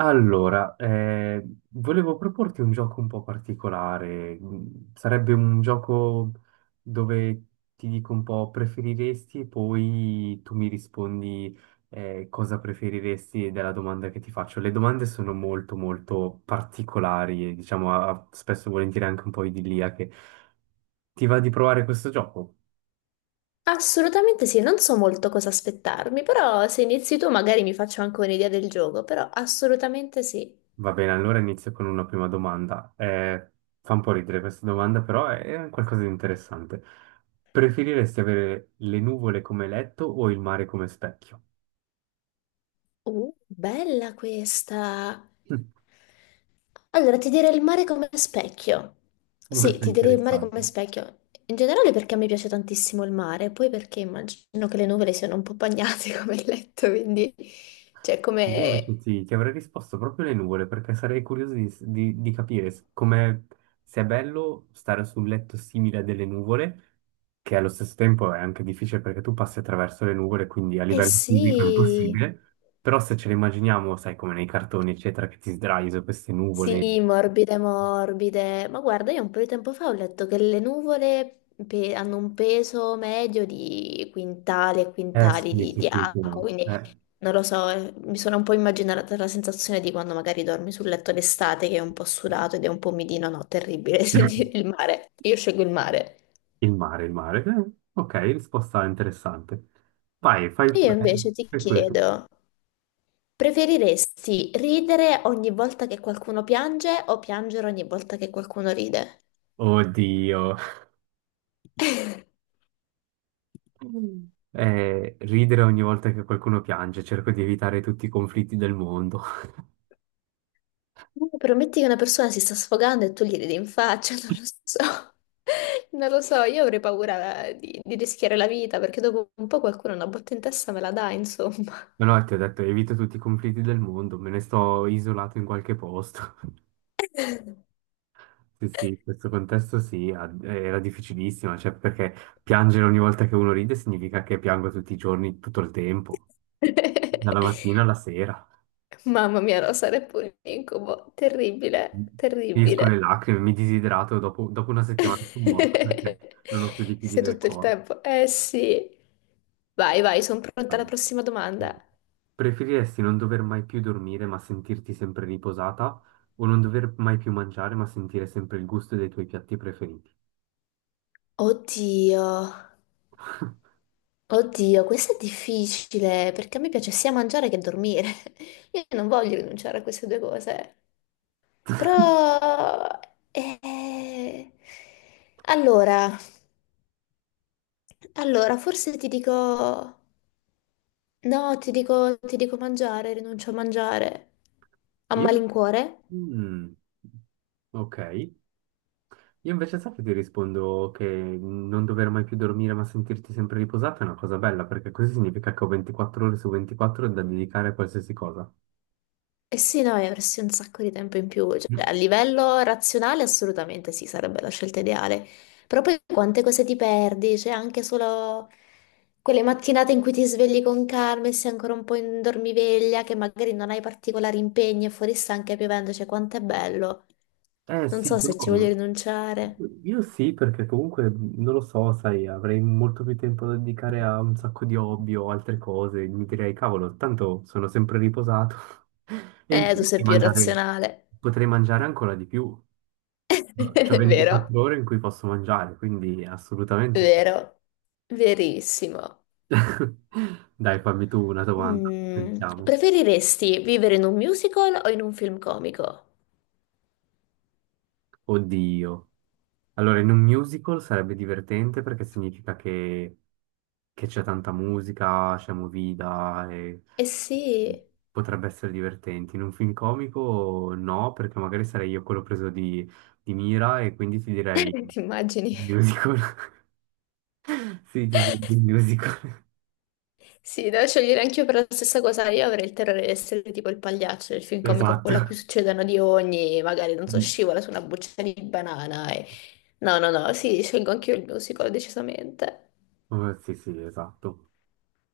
Allora, volevo proporti un gioco un po' particolare. Sarebbe un gioco dove ti dico un po' preferiresti e poi tu mi rispondi cosa preferiresti della domanda che ti faccio. Le domande sono molto molto particolari e diciamo spesso e volentieri anche un po' idilliache. Ti va di provare questo gioco? Assolutamente sì, non so molto cosa aspettarmi, però se inizi tu magari mi faccio anche un'idea del gioco, però assolutamente sì. Va bene, allora inizio con una prima domanda. Fa un po' ridere questa domanda, però è qualcosa di interessante. Preferiresti avere le nuvole come letto o il mare come specchio? Bella questa. Allora, ti direi il mare come specchio. Sì, Molto ti direi il mare come interessante. specchio. In generale perché a me piace tantissimo il mare, poi perché immagino che le nuvole siano un po' bagnate come il letto, quindi... Cioè, Io come... invece ti avrei risposto proprio le nuvole perché sarei curioso di capire come sia bello stare su un letto simile a delle nuvole, che allo stesso tempo è anche difficile perché tu passi attraverso le nuvole, quindi a Eh livello fisico è sì, impossibile, però se ce le immaginiamo, sai, come nei cartoni, eccetera, che ti sdrai su queste nuvole. sì, morbide, morbide. Ma guarda, io un po' di tempo fa ho letto che le nuvole hanno un peso medio di quintali e Eh sì, quintali sì, di, sì, di sì, sì, acqua, no. quindi non lo so, mi sono un po' immaginata la sensazione di quando magari dormi sul letto d'estate che è un po' sudato ed è un po' umidino, no, terribile, il mare. Io scelgo il mare. Il mare, il mare. Ok, risposta interessante. Vai, E io invece ti fai pure tu. chiedo, preferiresti ridere ogni volta che qualcuno piange o piangere ogni volta che qualcuno ride? Oddio. Mm. Ridere ogni volta che qualcuno piange, cerco di evitare tutti i conflitti del mondo. No, prometti che una persona si sta sfogando e tu gli ridi in faccia, non lo so. Non lo so, io avrei paura di rischiare la vita perché dopo un po' qualcuno una botta in testa me la dà, insomma. Ma no, ti ho detto, evito tutti i conflitti del mondo, me ne sto isolato in qualche posto. Sì, sì, in questo contesto sì, era difficilissima, cioè perché piangere ogni volta che uno ride significa che piango tutti i giorni, tutto il tempo, dalla mattina alla sera. Mamma mia, no, sarei pure un incubo. Terribile, Finisco terribile. le lacrime, mi disidrato, dopo una settimana sono morto perché non ho più liquidi Sei nel tutto il corpo. tempo. Eh sì. Vai, vai, sono pronta alla Vai. prossima domanda. Preferiresti non dover mai più dormire ma sentirti sempre riposata o non dover mai più mangiare ma sentire sempre il gusto dei tuoi piatti preferiti? Oddio. Oddio, questo è difficile perché a me piace sia mangiare che dormire. Io non voglio rinunciare a queste due cose. Però... eh, allora, allora, forse ti dico... No, ti dico mangiare, rinuncio a mangiare. A Io? malincuore? Mm, ok. Io invece sai che ti rispondo che non dover mai più dormire ma sentirti sempre riposata è una cosa bella perché così significa che ho 24 ore su 24 da dedicare a qualsiasi cosa. Eh sì, no, e avresti un sacco di tempo in più, cioè, a livello razionale assolutamente sì, sarebbe la scelta ideale, però poi quante cose ti perdi, c'è anche solo quelle mattinate in cui ti svegli con calma e sei ancora un po' in dormiveglia, che magari non hai particolari impegni e fuori sta anche piovendo, cioè quanto è bello, Eh non sì, so però se ci voglio rinunciare. io sì, perché comunque non lo so, sai, avrei molto più tempo da dedicare a un sacco di hobby o altre cose. Mi direi, cavolo, tanto sono sempre riposato e in più Tu sei più razionale, potrei mangiare ancora di più. C'ho vero, 24 ore in cui posso mangiare, quindi assolutamente sì. vero, verissimo. Dai, fammi tu una domanda, Mm, sentiamo. preferiresti vivere in un musical o in un film comico? Oddio. Allora, in un musical sarebbe divertente perché significa che c'è tanta musica, c'è movida e Eh sì, potrebbe essere divertente. In un film comico no, perché magari sarei io quello preso di mira e quindi ti direi ti immagini? musical. Sì, ti direi musical. Sì, devo scegliere anch'io per la stessa cosa. Io avrei il terrore di essere tipo il pagliaccio del film comico, Esatto. quello a cui succedono di ogni, magari non so, Mm. scivola su una buccia di banana. No, no, no, sì, scelgo anch'io il musical, decisamente. Oh, sì, sì, esatto.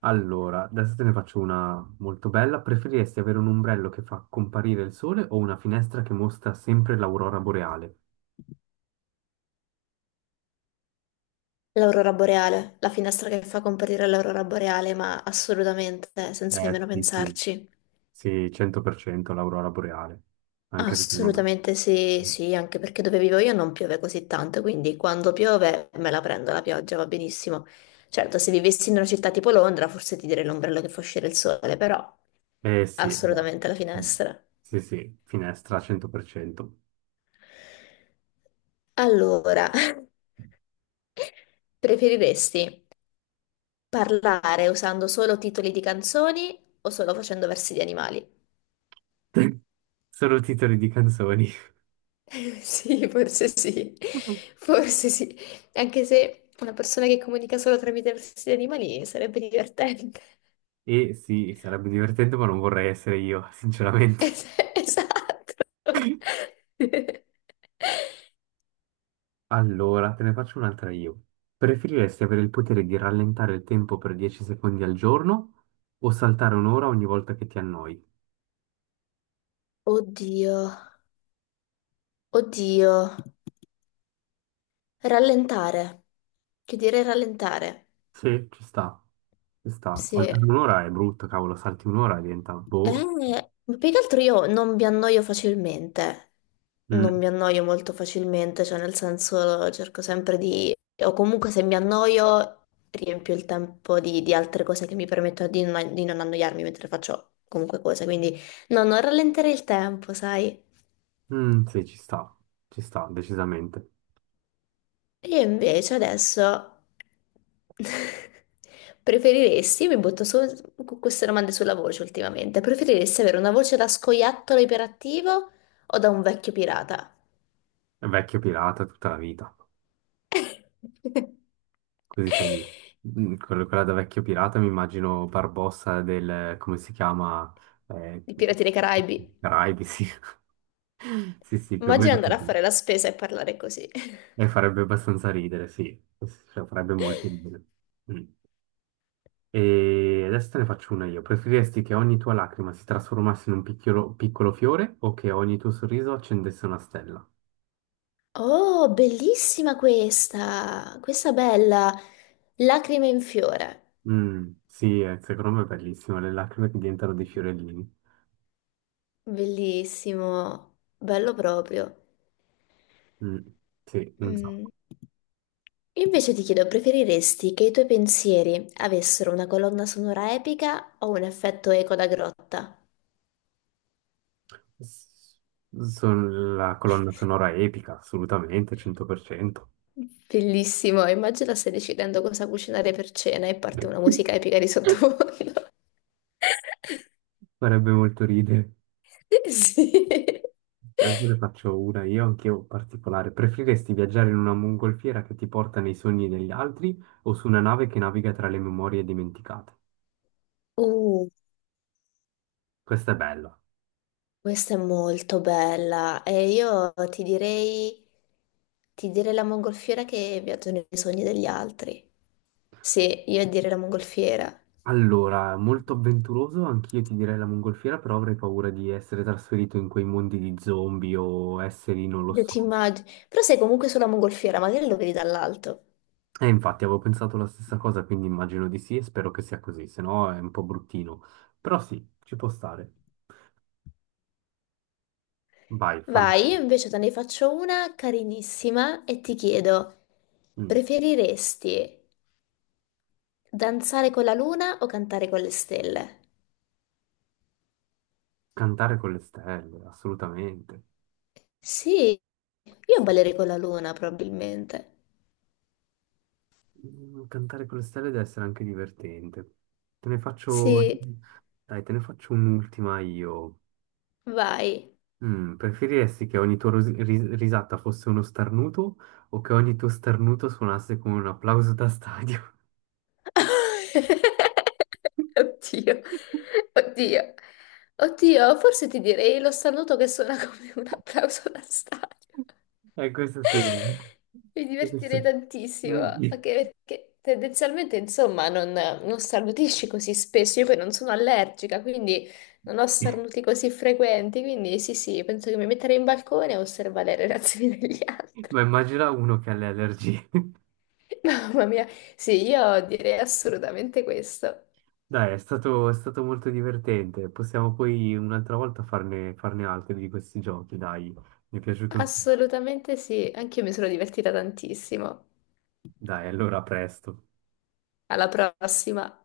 Allora, adesso te ne faccio una molto bella. Preferiresti avere un ombrello che fa comparire il sole o una finestra che mostra sempre l'aurora boreale? L'aurora boreale, la finestra che fa comparire l'aurora boreale, ma assolutamente, senza nemmeno Sì, sì, pensarci. sì, 100% l'aurora boreale, anche secondo me. Assolutamente sì, sì, anche perché dove vivo io non piove così tanto, quindi quando piove me la prendo la pioggia, va benissimo. Certo, se vivessi in una città tipo Londra, forse ti direi l'ombrello che fa uscire il sole, però Eh sì, va. assolutamente la Mm. finestra. Sì, sì, finestra 100%. Allora, preferiresti parlare usando solo titoli di canzoni o solo facendo versi di animali? Solo titoli di canzoni. Sì, forse sì, forse sì, anche se una persona che comunica solo tramite versi di animali sarebbe divertente. E sì, sarebbe divertente, ma non vorrei essere io, sinceramente. Es- Esatto. Allora, te ne faccio un'altra io. Preferiresti avere il potere di rallentare il tempo per 10 secondi al giorno o saltare un'ora ogni volta che ti annoi? Oddio, oddio. Rallentare. Che dire rallentare? Sì, ci sta, ci sta. Sì. Saltare un'ora è brutto, cavolo, salti un'ora e diventa Eh, boh. ma più che altro io non mi annoio facilmente, non mi Mm. annoio molto facilmente, cioè nel senso cerco sempre di, o comunque se mi annoio riempio il tempo di altre cose che mi permettono di, di non annoiarmi mentre faccio comunque cose, quindi no, non rallenterei il tempo, sai? Mm, sì, ci sta, decisamente. Io invece adesso preferiresti, mi butto solo con queste domande sulla voce ultimamente, preferiresti avere una voce da scoiattolo iperattivo o da un vecchio pirata? È vecchio pirata tutta la vita. Così sei... Quella da vecchio pirata mi immagino Barbossa del... come si chiama? Eh, I Pirati dei Caraibi. Caraibi, sì. Sì, sì, più o Immagina meno andare a così. fare la spesa e parlare così. E farebbe abbastanza ridere, sì. Sì, sì, cioè, farebbe molto ridere. Mm. E adesso te ne faccio una io. Preferiresti che ogni tua lacrima si trasformasse in un piccolo, piccolo fiore o che ogni tuo sorriso accendesse una stella? Oh, bellissima questa! Questa bella! Lacrime in fiore. Sì, secondo me è bellissimo, le lacrime che diventano dei fiorellini. Bellissimo, bello proprio. Mm, sì, non so. Mm. Io invece ti chiedo, preferiresti che i tuoi pensieri avessero una colonna sonora epica o un effetto eco da grotta? S- Sono la colonna sonora epica, assolutamente, 100%. Bellissimo, immagina stai decidendo cosa cucinare per cena e parte una musica epica di sottofondo. Farebbe molto ridere. Sì. Adesso ne faccio una io, anch'io particolare. Preferiresti viaggiare in una mongolfiera che ti porta nei sogni degli altri o su una nave che naviga tra le memorie dimenticate? Uh, Questa è bella. questa è molto bella e io ti direi la mongolfiera che viaggia nei sogni degli altri. Sì, io direi la mongolfiera. Allora, molto avventuroso, anch'io ti direi la mongolfiera, però avrei paura di essere trasferito in quei mondi di zombie o esseri, non lo Io so. ti immagino. Però sei comunque sulla mongolfiera, magari lo vedi dall'alto. E infatti avevo pensato la stessa cosa, quindi immagino di sì e spero che sia così, se no è un po' bruttino. Però sì, ci può stare. Vai, fammi... Vai, io invece te ne faccio una carinissima e ti chiedo, mm, preferiresti danzare con la luna o cantare con le stelle? Cantare con le stelle, assolutamente. Sì, Sì. io ballerei con la luna probabilmente. Cantare con le stelle deve essere anche divertente. Te ne faccio... Sì, Dai, te ne faccio un'ultima io. vai. Preferiresti che ogni tua risata fosse uno starnuto o che ogni tuo starnuto suonasse come un applauso da stadio? Oddio, oddio, oddio, forse ti direi lo saluto che suona come un applauso da stadio. Questo sì. Mi divertirei Sì. tantissimo, Mm. anche perché tendenzialmente, insomma, non, non starnutisci così spesso. Io poi non sono allergica, quindi non ho starnuti così frequenti. Quindi sì, sì, penso che mi metterei in balcone a osservare le reazioni degli altri. Ma immagina uno che ha le allergie. Mamma mia, sì, io direi assolutamente questo. Dai, è stato molto divertente. Possiamo poi un'altra volta farne altri di questi giochi, dai. Mi è piaciuto. Assolutamente sì, anche io mi sono divertita tantissimo. Dai, allora a presto. Alla prossima.